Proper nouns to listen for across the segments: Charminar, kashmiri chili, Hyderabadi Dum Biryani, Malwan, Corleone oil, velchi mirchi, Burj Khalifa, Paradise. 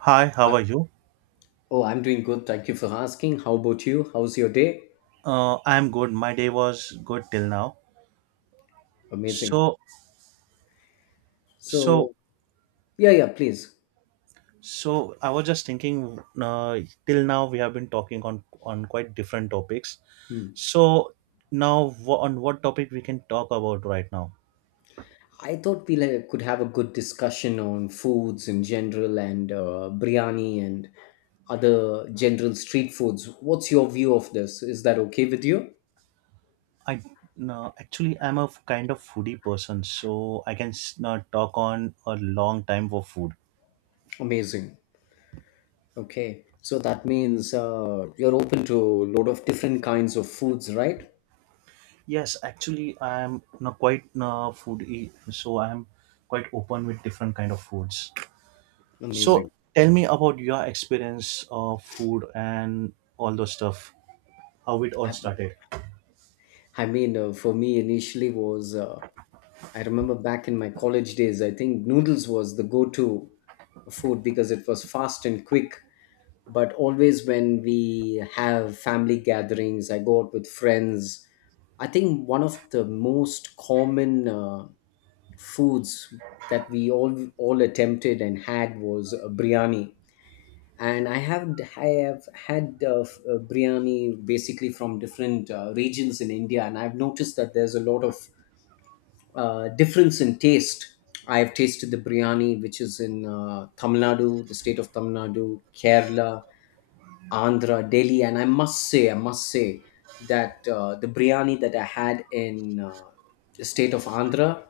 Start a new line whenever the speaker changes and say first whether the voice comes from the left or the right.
right: Hi, how
left: Hi.
right: are you?
left: Oh, I'm doing good. Thank you for asking. How about you? How's your day?
right: I'm good. My day was good till now.
left: Amazing.
right: So, so,
left: So, yeah, yeah, please.
right: so, I was just thinking. Till now, we have been talking on quite different topics.
left: Hmm.
right: So now, on what topic we can talk about right now?
left: I thought we like, could have a good discussion on foods in general and biryani and other general street foods. What's your view of this? Is that okay with you?
right: I No, actually I'm a kind of foodie person, so I can talk on a long time for food.
left: Amazing. Okay. So that means you're open to a lot of different kinds of foods, right?
right: Yes, actually I'm not quite foodie, so I'm quite open with different kind of foods. So
left: Amazing.
right: tell me about your experience of food and all those stuff, how it all
left: I,
right: started.
left: for me initially was I remember back in my college days, I think noodles was the go to food because it was fast and quick. But always when we have family gatherings, I go out with friends. I think one of the most common foods that we all attempted and had was a biryani. And I have had biryani basically from different regions in India, and I've noticed that there's a lot of difference in taste. I have tasted the biryani, which is in Tamil Nadu, the state of Tamil Nadu, Kerala, Andhra, Delhi, and I must say that the biryani that I had in the state of Andhra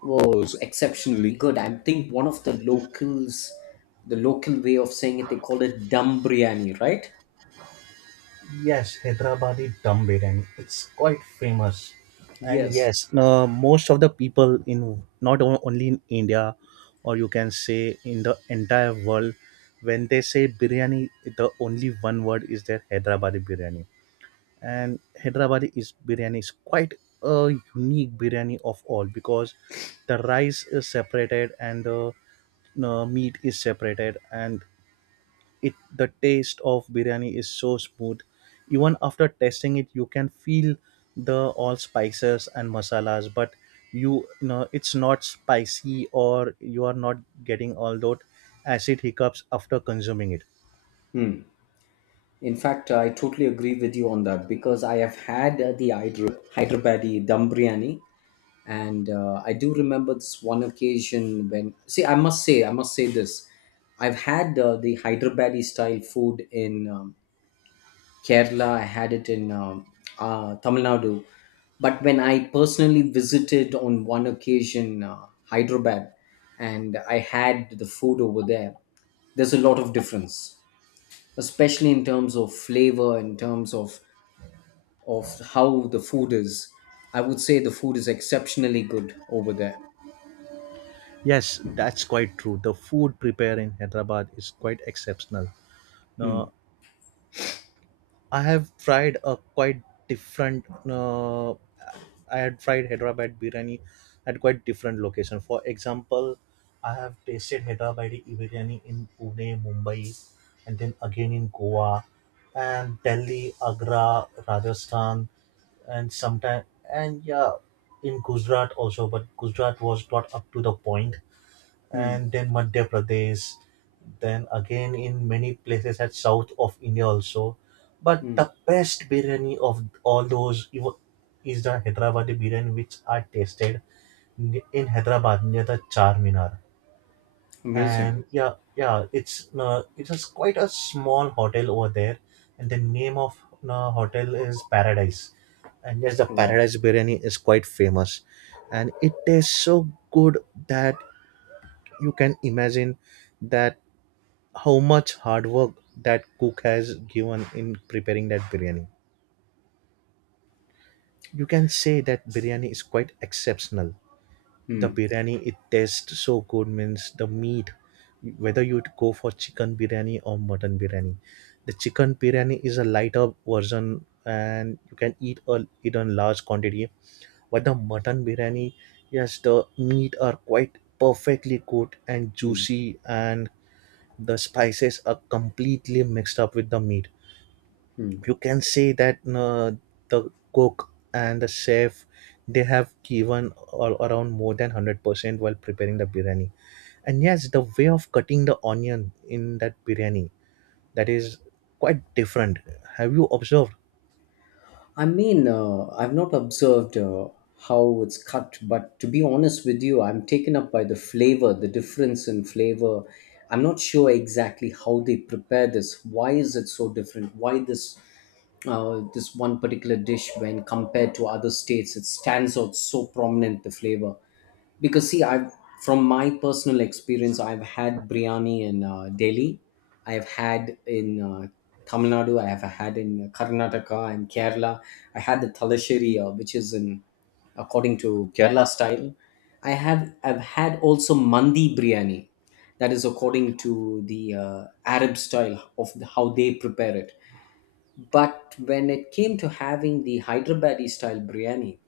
left: was exceptionally good. I think one of the locals, the local way of saying it, they call it dum biryani, right?
right: Yes, Hyderabadi Dum Biryani. It's quite famous. And
left: Yes.
right: yes, most of the people in not only in India or you can say in the entire world, when they say biryani, the only one word is their Hyderabadi biryani. And Hyderabadi is biryani is quite a unique biryani of all because the rice is separated and the meat is separated, and it the taste of biryani is so smooth. Even after tasting it you can feel the all spices and masalas, but you know it's not spicy, or you are not getting all those acid hiccups after consuming it.
left: Hmm. In fact, I totally agree with you on that because I have had the Hyderabadi dum biryani, and I do remember this one occasion when. See, I must say this. I've had the Hyderabadi style food in Kerala. I had it in Tamil Nadu, but when I personally visited on one occasion Hyderabad, and I had the food over there, there's a lot of difference, especially in terms of flavor, in terms of how the food is. I would say the food is exceptionally good over there.
right: Yes, that's quite true, the food prepared in Hyderabad is quite exceptional.
left: Hmm.
right: Uh, I have tried a quite different. I had tried Hyderabad biryani at quite different location. For example, I have tasted Hyderabadi biryani in Pune, Mumbai, and then again in Goa, and Delhi, Agra, Rajasthan, and sometime and yeah, in Gujarat also. But Gujarat was not up to the point,
left: Hmm.
right: and then Madhya Pradesh, then again in many places at south of India also. But
left: Hmm.
right: the best biryani of all those is the Hyderabadi biryani, which I tasted in Hyderabad near the Charminar.
left: Amazing.
right: And yeah, yeah, it's just quite a small hotel over there, and the name of the hotel is Paradise. And yes, the
left: Wow.
right: Paradise biryani is quite famous, and it tastes so good that you can imagine that how much hard work that cook has given in preparing that biryani. You can say that biryani is quite exceptional. The
left: Hmm.
right: biryani it tastes so good means the meat, whether you go for chicken biryani or mutton biryani. The chicken biryani is a lighter version and you can eat a it in large quantity, but the mutton biryani, yes, the meat are quite perfectly good and
left: Hmm.
right: juicy, and the spices are completely mixed up with the meat.
left: Hmm.
right: You can say that the cook and the chef, they have given all around more than 100% while preparing the biryani. And yes, the way of cutting the onion in that biryani, that is quite different. Have you observed?
left: I mean, I've not observed how it's cut, but to be honest with you, I'm taken up by the flavor, the difference in flavor. I'm not sure exactly how they prepare this. Why is it so different? Why this this one particular dish, when compared to other states, it stands out so prominent the flavor. Because see I've from my personal experience I've had biryani in Delhi, I've had in Tamil Nadu, I have had in Karnataka and Kerala. I had the Talasheri, which is in, according to Kerala style. I've had also Mandi biryani, that is according to the Arab style of the, how they prepare it. But when it came to having the Hyderabadi style biryani,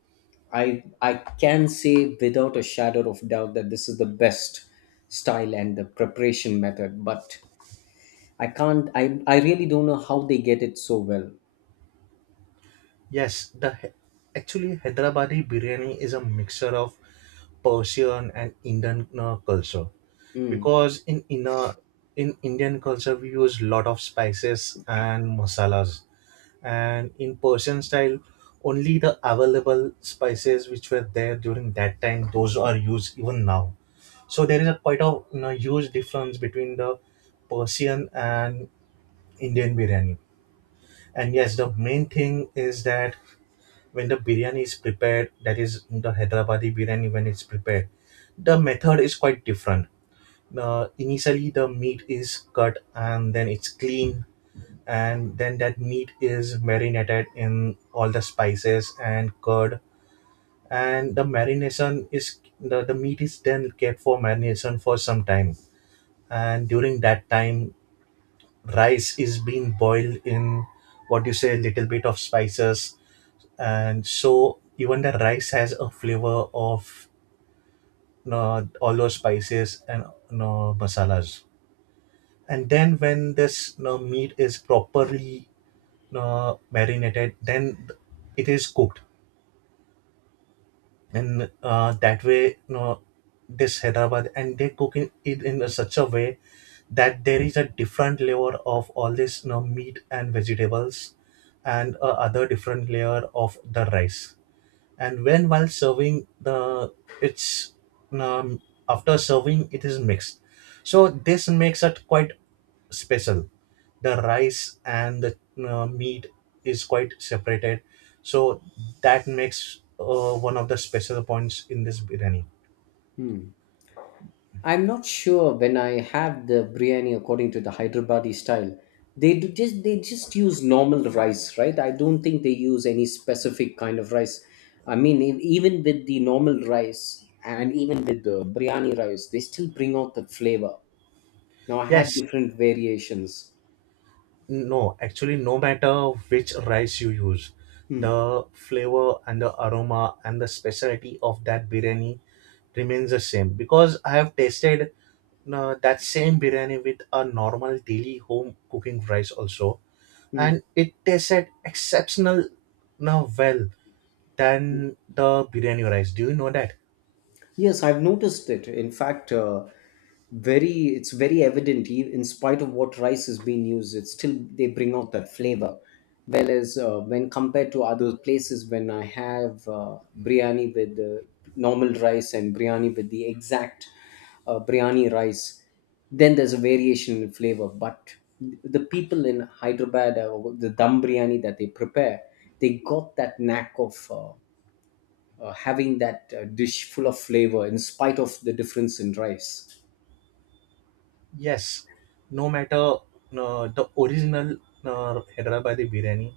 left: I can say without a shadow of doubt that this is the best style and the preparation method, but I can't, I really don't know how they get it so well.
right: Yes, actually Hyderabadi biryani is a mixture of Persian and Indian culture,
left: Mm,
right: because in Indian culture we use lot of spices and masalas, and in Persian style only the available spices which were there during that time, those are used even now. So there is a quite a huge difference between the Persian and Indian biryani. And yes, the main thing is that when the biryani is prepared, that is the Hyderabadi biryani, when it's prepared, the method is quite different. Initially, the meat is cut and then it's cleaned, and then that meat is marinated in all the spices and curd. And the marination is the, meat is then kept for marination for some time. And during that time, rice is being boiled in what you say, little bit of spices, and so even the rice has a flavor of all those spices and masalas. And then when this meat is properly marinated, then it is cooked, and that way this Hyderabad and they cook it in a such a way that there is a different layer of all this meat and vegetables, and a other different layer of the rice. And when while serving the it's um, after serving it is mixed, so this makes it quite special. The rice and the meat is quite separated, so that makes one of the special points in this biryani.
left: mm. I'm not sure when I have the biryani according to the Hyderabadi style. They just use normal rice, right? I don't think they use any specific kind of rice. I mean, even with the normal rice and even with the biryani rice, they still bring out the flavor. Now I had
right: Yes.
left: different variations.
right: No, actually, no matter which rice you use,
left: Hmm.
right: the flavor and the aroma and the specialty of that biryani remains the same. Because I have tasted that same biryani with a normal daily home cooking rice also,
left: Hmm.
right: and it tasted exceptional now well than the biryani rice. Do you know that?
left: Yes, I've noticed it. In fact, very it's very evident. In spite of what rice is being used, it's still they bring out that flavor. Whereas when compared to other places, when I have biryani with the normal rice and biryani with the exact biryani rice, then there's a variation in flavor. But the people in Hyderabad, the dum biryani that they prepare, they got that knack of. Having that dish full of flavor in spite of the difference in rice.
right: Yes, no matter the original Hyderabadi by the biryani,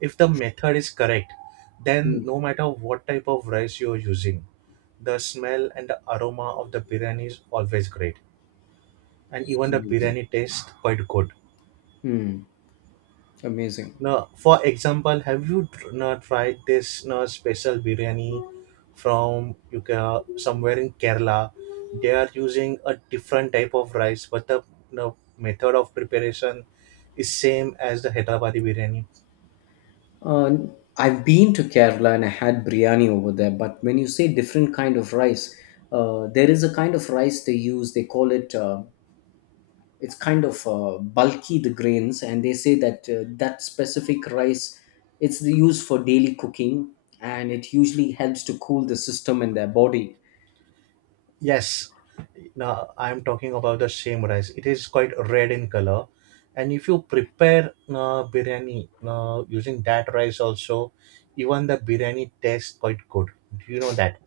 right: if the method is correct, then
left: Mm,
right: no matter what type of rice you're using, the smell and the aroma of the biryani is always great, and even the
left: amazing.
right: biryani tastes quite good.
left: Hmm, amazing.
right: No, for example, have you no, tried this no, special biryani from somewhere in Kerala? They are using a different type of rice, but the no, method of preparation is same as the Hyderabadi biryani.
left: Uh, I've been to Kerala and I had biryani over there, but when you say different kind of rice, there is a kind of rice they use. They call it. It's kind of bulky the grains, and they say that that specific rice, it's used for daily cooking, and it usually helps to cool the system in their body.
right: Yes, now I'm talking about the same rice. It is quite red in color, and if you prepare no, biryani no, using that rice also, even the biryani tastes quite good. Do you know that?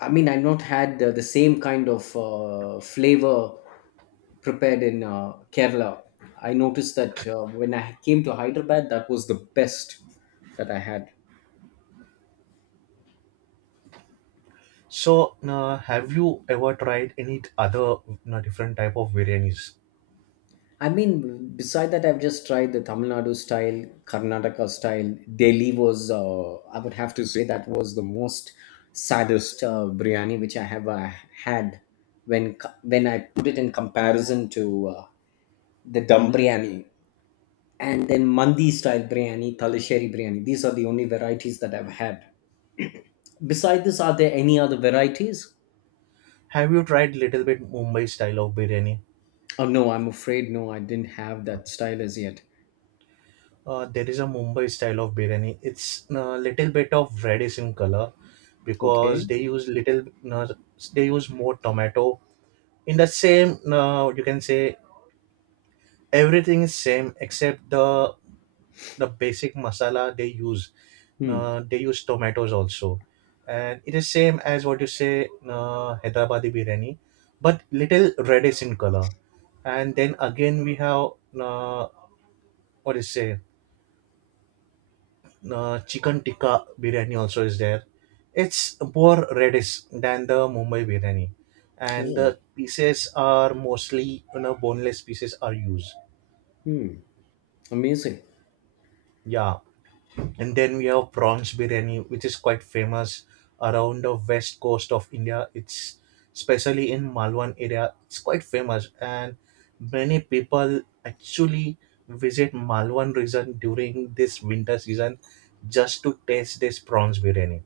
left: I mean, I've not had the same kind of flavor prepared in Kerala. I noticed that when I came to Hyderabad, that was the best that I had.
right: So, have you ever tried any other different type of biryanis?
left: I mean, beside that, I've just tried the Tamil Nadu style, Karnataka style. Delhi was, I would have to say, that was the most saddest biryani which I have had when when I put it in comparison to the dum biryani. And then Mandi style biryani, Talisheri biryani. These are the only varieties that I've had. Beside this, are there any other varieties?
right: Have you tried little bit Mumbai style of biryani?
left: Oh no, I'm afraid no, I didn't have that style as yet.
right: There is a Mumbai style of biryani. It's little bit of reddish in color
left: Okay.
right: because they use little uh, they use more tomato. In the same, you can say everything is same except the basic masala they use.
left: Hmm.
right: They use tomatoes also, and it is same as what you say, Hyderabadi biryani, but little reddish in color. And then again we have, uh, what is say, chicken tikka biryani also is there. It's more reddish than the Mumbai biryani, and the
left: Oh.
right: pieces are mostly boneless pieces are used.
left: Hmm. Amazing.
right: Yeah. And then we have prawns biryani, which is quite famous around the west coast of India. It's especially in Malwan area. It's quite famous, and many people actually visit Malwan region during this winter season just to taste this prawns biryani.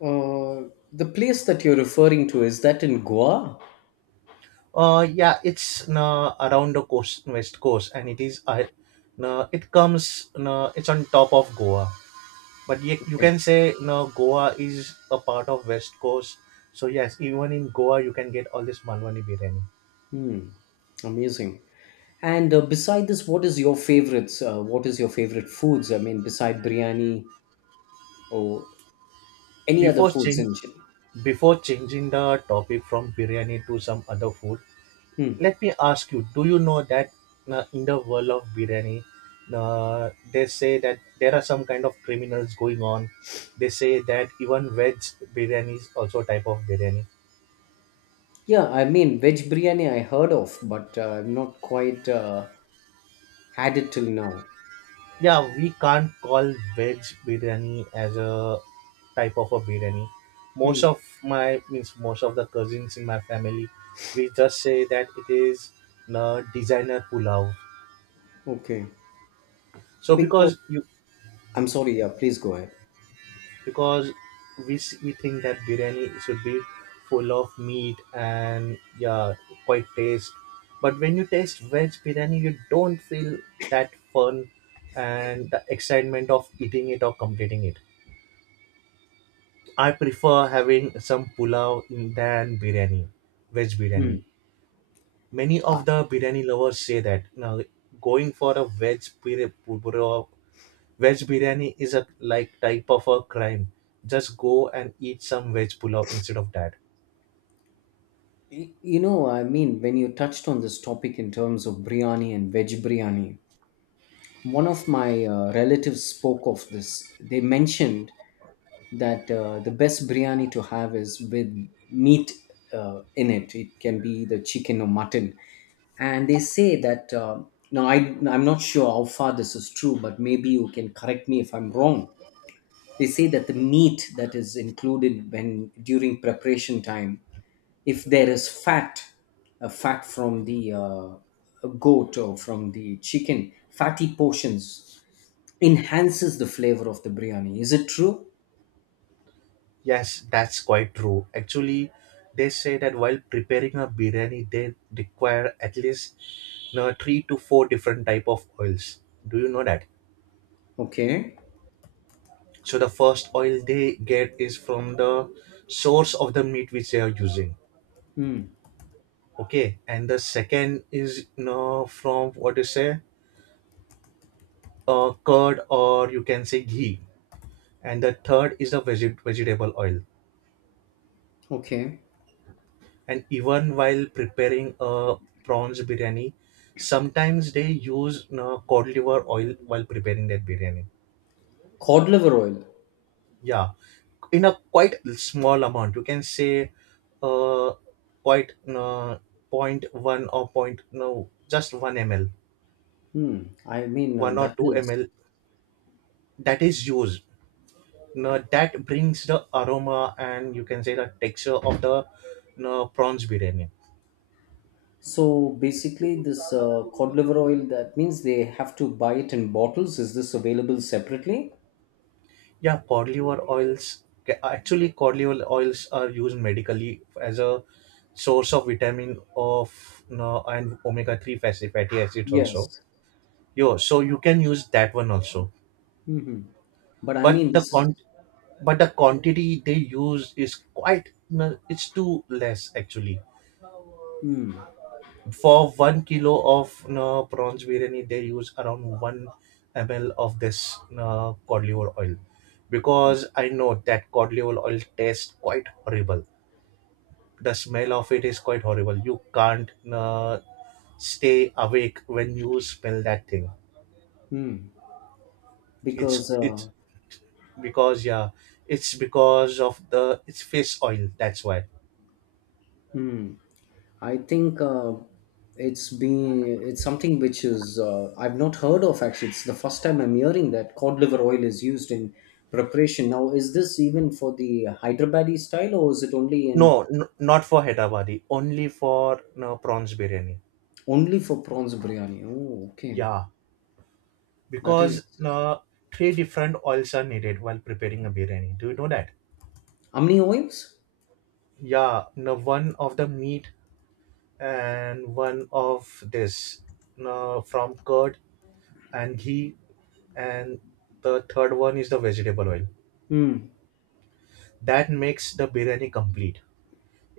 left: The place that you're referring to is that in Goa?
right: Yeah, it's around the coast, west coast, and it is it comes it's on top of Goa, but you
left: Okay.
right: can say Goa is a part of west coast. So yes, even in Goa you can get all this manwani biryani.
left: Hmm. Amazing. And beside this, what is your favorites? What is your favorite foods? I mean, beside biryani or any other
right: before
left: foods
right: change
left: in general?
right: Before changing the topic from biryani to some other food,
left: Hmm.
right: let me ask you, do you know that in the world of biryani they say that there are some kind of criminals going on? They say that even veg biryani is also a type of biryani.
left: Yeah, I mean, veg biryani I heard of, but I've not quite had it till now.
right: Yeah, we can't call veg biryani as a type of a biryani. Most
left: Hmm.
right: of my means most of the cousins in my family, we just say that it is a designer pulao.
left: Okay.
right: So
left: Because
right: because you,
left: I'm sorry, yeah, please go ahead.
right: because we we think that biryani should be full of meat and, yeah, quite taste. But when you taste veg biryani, you don't feel that fun and the excitement of eating it or completing it. I prefer having some pulao than biryani, veg
left: Hmm.
right: biryani. Many
left: I,
right: of the biryani lovers say that now going for a veg pulao, veg biryani is a like type of a crime. Just go and eat some veg pulao instead of that.
left: you know, I mean, when you touched on this topic in terms of biryani and veg biryani, one of my relatives spoke of this. They mentioned that the best biryani to have is with meat in it. It can be the chicken or mutton. And they say that, now I'm not sure how far this is true, but maybe you can correct me if I'm wrong. They say that the meat that is included when during preparation time, if there is fat, a fat from the goat or from the chicken, fatty portions enhances the flavor of the biryani. Is it true?
right: Yes, that's quite true. Actually, they say that while preparing a biryani, they require at least three to four different type of oils. Do you know that?
left: Okay.
right: So the first oil they get is from the source of the meat which they are using.
left: Hmm.
right: Okay, and the second is from what you say, curd or you can say ghee, and the third is the vegetable oil.
left: Okay.
right: And even while preparing a prawns biryani, sometimes they use cod liver oil while preparing that biryani.
left: Cod liver oil.
right: Yeah, in a quite small amount you can say, uh quite, point one or point no just 1 ml,
left: Hmm. I mean,
right: 1 or
left: that
right: 2
left: is,
right: ml that is used. Now that brings the aroma, and you can say the texture of the no, prawns biryani.
left: so basically this cod liver oil, that means they have to buy it in bottles. Is this available separately?
right: Yeah, cod liver oils actually cod liver oils are used medically as a source of vitamin of no, and omega-3 fatty acids also.
left: Yes.
right: Yo, so you can use that one also.
left: Hmm. But I
right: but
left: mean,
right: the
left: this is.
right: con but the quantity they use is quite, no, it's too less actually.
left: Hmm.
right: For 1 kilo of, no, prawns biryani they use around 1 ml of this, no, cod liver oil. Because I know that cod liver oil tastes quite horrible. The smell of it is quite horrible. You can't, no, stay awake when you smell that thing.
left: Hmm.
right: it's
left: Because
right: it's because, yeah, it's because of the, it's fish oil, that's why.
left: hmm. I think it's been it's something which is I've not heard of actually. It's the first time I'm hearing that cod liver oil is used in preparation. Now, is this even for the Hyderabadi style, or is it only in
right: No, not for Hyderabadi, only for, no, prawns biryani.
left: only for prawns biryani? Oh, okay.
right: Yeah,
left: That is
right: because, no, three different oils are needed while preparing a biryani. Do you know that?
left: how many oils?
right: Yeah, no, one of the meat, and one of this, no, from curd and ghee, and the third one is the vegetable oil.
left: Hmm.
right: That makes the biryani complete.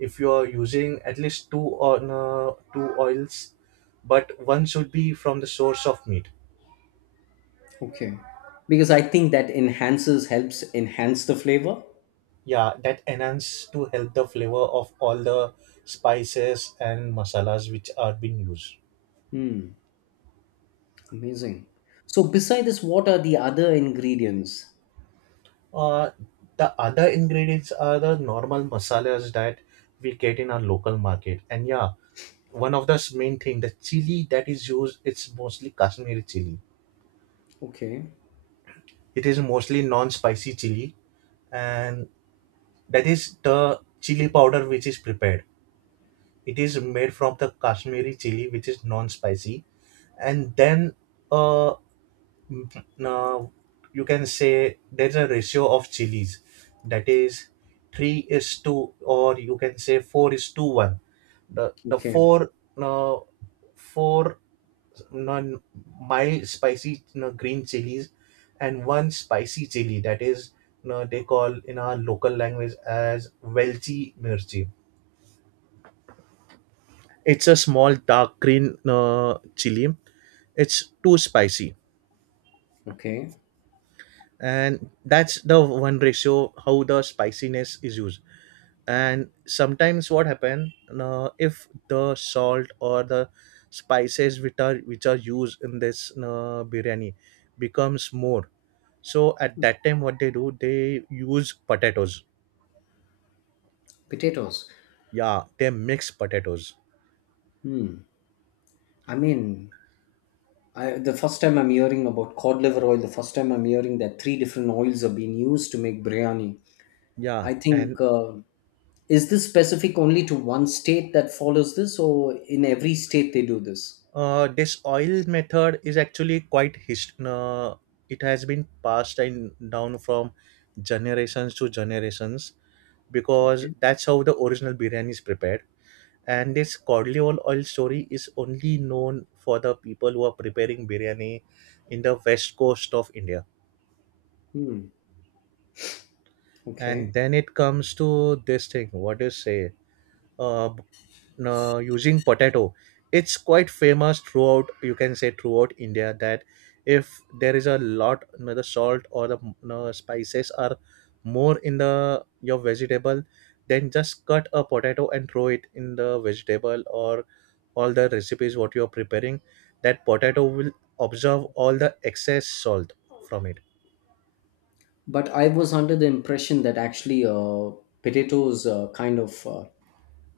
right: If you are using at least two or, no, two oils, but one should be from the source of meat.
left: Okay. Because I think that enhances helps enhance the flavor.
right: Yeah, that enhance to help the flavor of all the spices and masalas which are being used.
left: Hmm. Amazing. So, beside this, what are the other ingredients?
right: uh, the other ingredients are the normal masalas that we get in our local market, and yeah, one of the main thing, the chili that is used, it's mostly Kashmiri chili.
left: Okay.
right: It is mostly non-spicy chili, and that is the chili powder which is prepared. It is made from the Kashmiri chili which is non-spicy. And then, uh, now, you can say there's a ratio of chilies, that is 3 is to, or you can say 4 is to 1. The the
left: Okay.
right: 4 uh, 4 non, mild spicy, green chilies, and one spicy chili that is, they call in our local language as velchi mirchi. It's a small dark green, uh, chili. It's too spicy.
left: Okay,
right: And that's the one ratio how the spiciness is used. And sometimes what happen, if the salt or the spices which are used in this, biryani becomes more, so at that time what they do, they use potatoes.
left: potatoes.
right: Yeah, they mix potatoes.
left: Hmm. I mean, the first time I'm hearing about cod liver oil, the first time I'm hearing that three different oils are being used to make biryani.
right: Yeah,
left: I
right: and,
left: think is this specific only to one state that follows this, or in every state they do this?
right: this oil method is actually quite, it has been passed in, down from generations to generations, because
left: Okay.
right: that's how the original biryani is prepared. And this Corleone oil story is only known for the people who are preparing biryani in the west coast of India.
left: Hmm.
right: And
left: Okay.
right: then it comes to this thing. What do you say? Uh, Using potato, it's quite famous throughout, you can say, throughout India, that if there is a lot, the salt or the, spices are more in the, your vegetable, then just cut a potato and throw it in the vegetable, or all the recipes what you are preparing, that potato will absorb all the excess salt from it.
left: But I was under the impression that actually potatoes kind of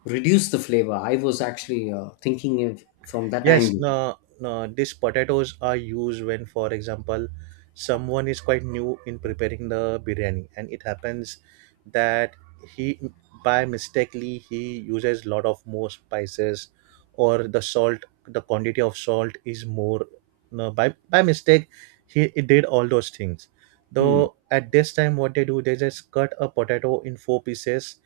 left: reduce the flavor. I was actually thinking it from that
right: Yes,
left: angle.
right: no, no, these potatoes are used when, for example, someone is quite new in preparing the biryani, and it happens that he, by mistakenly he uses lot of more spices, or the salt, the quantity of salt is more. No, by mistake, he did all those things.
left: Hmm.
right: Though at this time, what they do, they just cut a potato in four pieces,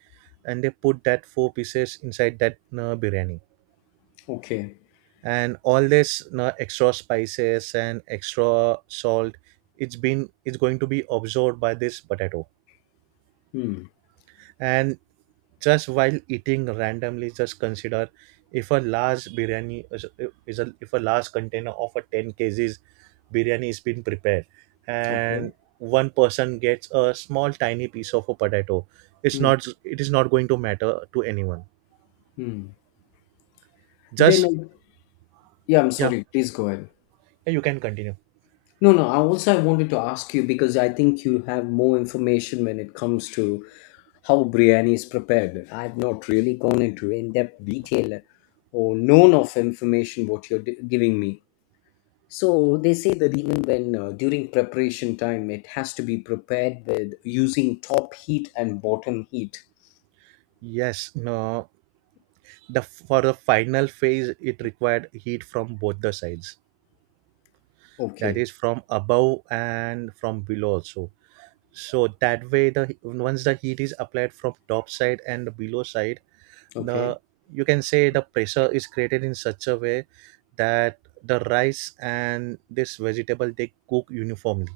right: and they put that four pieces inside that, biryani,
left: Okay.
right: and all this, extra spices and extra salt, it's going to be absorbed by this potato.
left: Hmm.
right: And just while eating randomly, just consider if a large biryani if a large container of a 10 kgs biryani is being prepared, and
left: Okay.
right: one person gets a small tiny piece of a potato,
left: Hmm.
right: it is not going to matter to anyone,
left: Then,
right: just.
left: I, yeah, I'm
right: Yeah,
left: sorry. Please go ahead.
right: you can continue.
left: No, no. I also I wanted to ask you because I think you have more information when it comes to how biryani is prepared. I've not really gone into in-depth detail or known of information what you're giving me. So they say that even when during preparation time, it has to be prepared with using top heat and bottom heat.
right: Yes, no, the for the final phase it required heat from both the sides, that
left: Okay.
right: is from above and from below also. So that way, the once the heat is applied from top side and below side,
left: Okay.
right: the you can say the pressure is created in such a way that the rice and this vegetable they cook uniformly.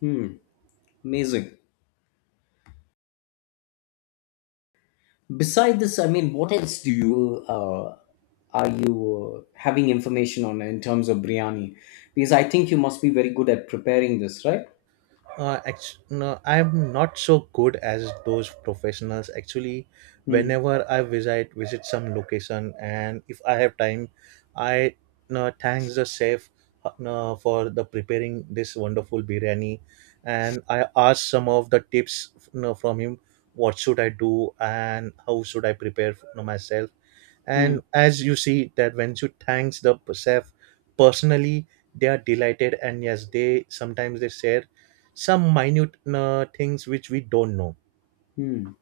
left: Hmm. Amazing. Beside this, I mean, what else do you are you having information on in terms of biryani? Because I think you must be very good at preparing this, right?
right: No, I'm not so good as those professionals. Actually,
left: Hmm.
right: whenever I visit some location, and if I have time, I, no, thanks the chef, no, for the preparing this wonderful biryani, and I ask some of the tips, no, from him. What should I do and how should I prepare, no, myself?
left: Hmm.
right: And as you see that when you thanks the chef personally, they are delighted, and yes, they sometimes they share some minute, things which we don't know.
left: Hmm.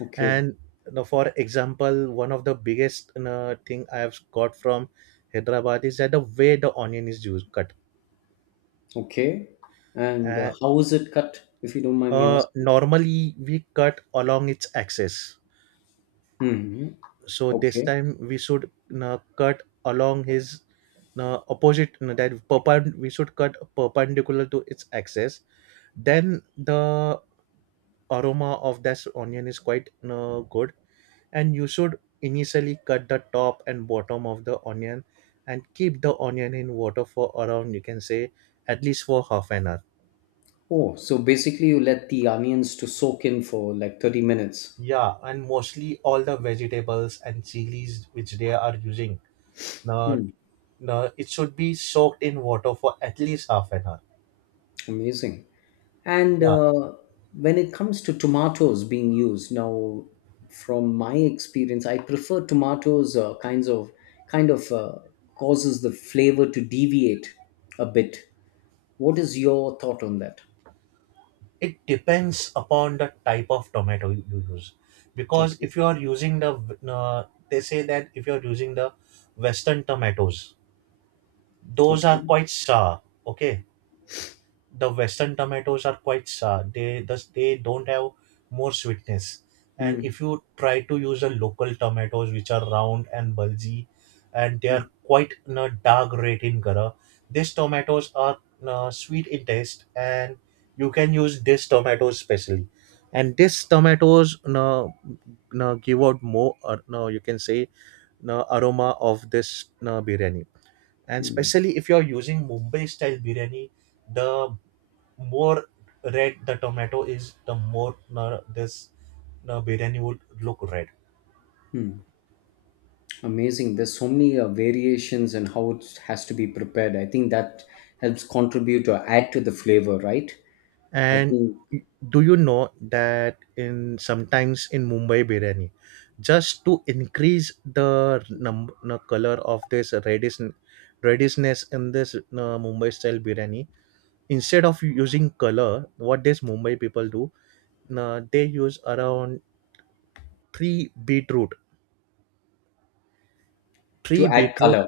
left: Okay.
right: And, for example, one of the biggest, thing I have got from Hyderabad is that the way the onion is used cut.
left: Okay. And
right: And,
left: how is it cut? If you don't mind me asking.
right: normally we cut along its axis.
left: Hmm.
right: So this
left: Okay.
right: time we should, cut along his, opposite, that we should cut perpendicular to its axis. Then the aroma of this onion is quite, good. And you should initially cut the top and bottom of the onion and keep the onion in water for around, you can say, at least for half an hour.
left: Oh, so basically you let the onions to soak in for like 30 minutes.
right: Yeah, and mostly all the vegetables and chilies which they are using now.
left: Hmm.
right: No, it should be soaked in water for at least half an hour.
left: Amazing. And
right: Yeah,
left: when it comes to tomatoes being used, now from my experience, I prefer tomatoes kinds of kind of causes the flavor to deviate a bit. What is your thought on that?
right: it depends upon the type of tomato you use. Because
left: Okay.
right: if you are using they say that if you are using the Western tomatoes, those are
left: Okay.
right: quite sour. Okay, the Western tomatoes are quite sour, they thus they don't have more sweetness. And
left: Hmm.
right: if you try to use the local tomatoes which are round and bulgy, and they
left: Hmm.
right: are quite, dark red in color. These tomatoes are, sweet in taste, and you can use these tomatoes specially. And these tomatoes, give out more, or no, you can say, aroma of this, biryani. And especially if you are using Mumbai style biryani, the more red the tomato is, the more, this, biryani would look red.
left: Amazing. There's so many variations and how it has to be prepared. I think that helps contribute or add to the flavor, right? I
right: And
left: think
right: do you know that in, sometimes in Mumbai biryani, just to increase the the color of this reddishness in this, Mumbai style biryani, instead of using color, what these Mumbai people do, they use around three beetroot,
left: to
right: three
left: add
right: beetroot,
left: color.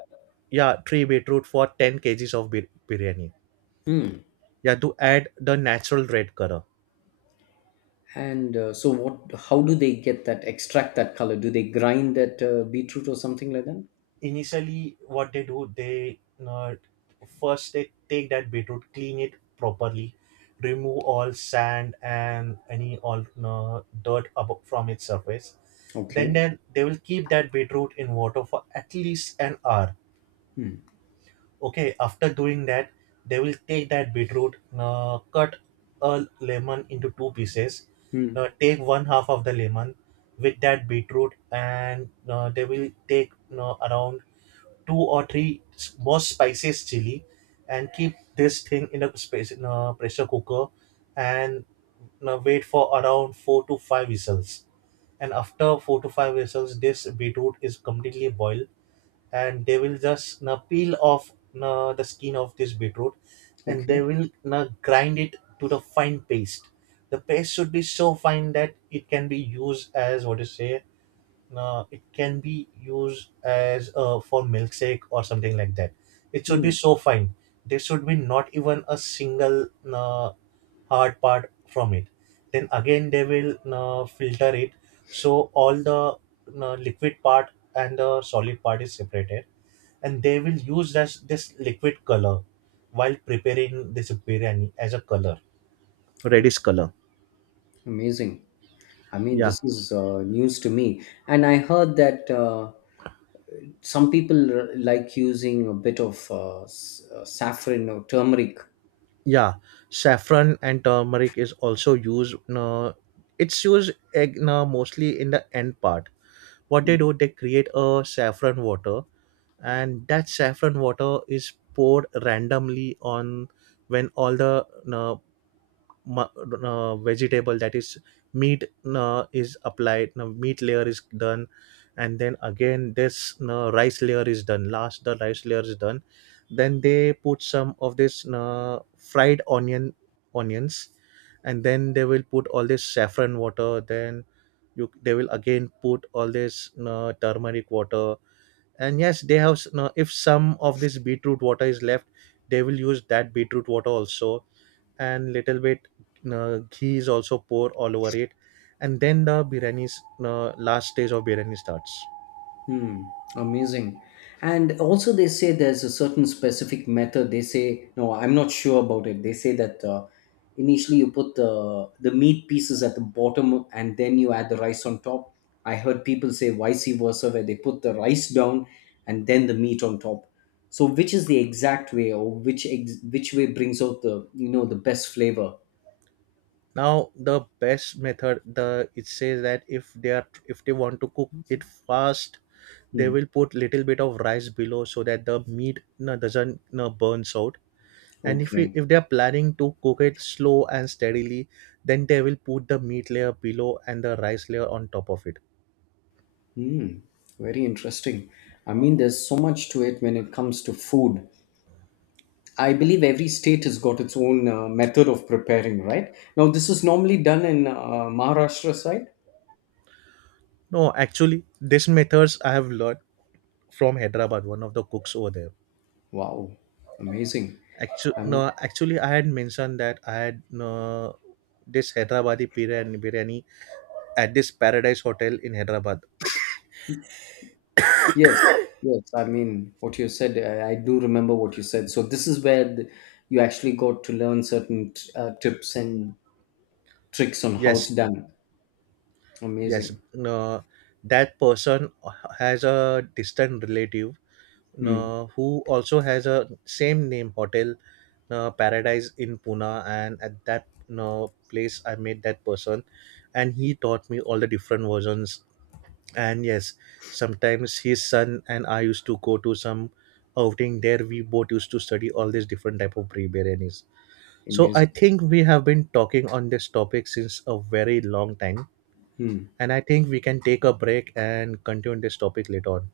right: yeah, three beetroot for 10 kgs of biryani. Yeah, to add the natural red color.
left: And so, what? How do they get that extract that color? Do they grind that beetroot or something like that?
right: Initially what they do, they uh, first they take that beetroot, clean it properly, remove all sand and any all, dirt above from its surface. Then
left: Okay.
right: they will keep that beetroot in water for at least an hour.
left: Hmm.
right: Okay, after doing that they will take that beetroot, cut a lemon into two pieces.
left: Hmm.
right: Now take one half of the lemon with that beetroot, and, they will take, around two or three more spices, chili, and keep this thing in a space, in a pressure cooker, and, wait for around four to five whistles. And after four to five whistles, this beetroot is completely boiled, and they will just na peel off na the skin of this beetroot, and they
left: Okay.
right: will na grind it to the fine paste. The paste should be so fine that it can be used as, what you say, it can be used as, for milkshake or something like that. It should be
left: Hmm.
right: so fine. There should be not even a single, uh, hard part from it. Then again they will, filter it, so all the, liquid part and the solid part is separated, and they will use this liquid color while preparing this biryani as a color,
left: Oh,
right: reddish color.
left: amazing. I mean,
right: Yeah,
left: this is news to me. And I heard that some people like using a bit of saffron or turmeric.
right: yeah, saffron and turmeric is also used, it's used egg, mostly in the end part. What they
left: Hmm.
right: do, they create a saffron water, and that saffron water is poured randomly on, when all the, uh, mu- vegetable, that is meat, is applied, meat layer is done. And then again this, rice layer is done, last the rice layer is done. Then they put some of this, fried onions, and then they will put all this saffron water, then you they will again put all this, turmeric water, and yes they have if some of this beetroot water is left, they will use that beetroot water also. And little bit, ghee is also pour all over it, and then the biryani's, last stage of biryani starts.
left: Hmm, amazing. And also, they say there's a certain specific method. They say, no, I'm not sure about it. They say that initially you put the meat pieces at the bottom and then you add the rice on top. I heard people say vice versa, where they put the rice down and then the meat on top. So, which is the exact way, or which which way brings out the you know the best flavor?
right: Now the best method, the it says that if they want to cook it fast, they
left: Hmm.
right: will put little bit of rice below so that the meat, you doesn't, you burns out. And
left: Okay.
right: if they are planning to cook it slow and steadily, then they will put the meat layer below and the rice layer on top of it.
left: Hmm. Very interesting. I mean, there's so much to it when it comes to food. I believe every state has got its own method of preparing, right? Now, this is normally done in Maharashtra side.
right: No, actually these methods I have learned from Hyderabad, one of the cooks over there.
left: Wow, amazing.
right: Actually,
left: I mean,
right: no, actually, I had mentioned that I had, no, this Hyderabadi biryani at this Paradise Hotel in Hyderabad.
left: yes, yes. I mean, what you said, I do remember what you said. So this is where the, you actually got to learn certain tips and tricks on how
right: Yes,
left: it's done.
right: yes.
left: Amazing.
right: No, that person has a distant relative,
left: Hmm.
right: no, who also has a same name hotel, no, Paradise in Pune, and at that, no, place I met that person, and he taught me all the different versions, and yes, sometimes his son and I used to go to some outing there. We both used to study all these different type of tree biryanis. So I
left: Amazing.
right: think we have been talking on this topic since a very long time,
left: Hmm.
right: and I think we can take a break and continue this topic later on.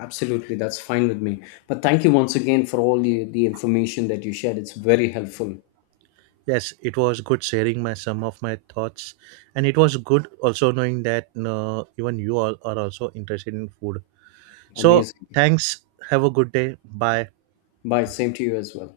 left: Absolutely, that's fine with me. But thank you once again for all the information that you shared. It's very helpful.
right: Yes, it was good sharing my some of my thoughts, and it was good also knowing that, even you all are also interested in food, so
left: Amazing.
right: thanks. Have a good day, bye.
left: Bye. Same to you as well.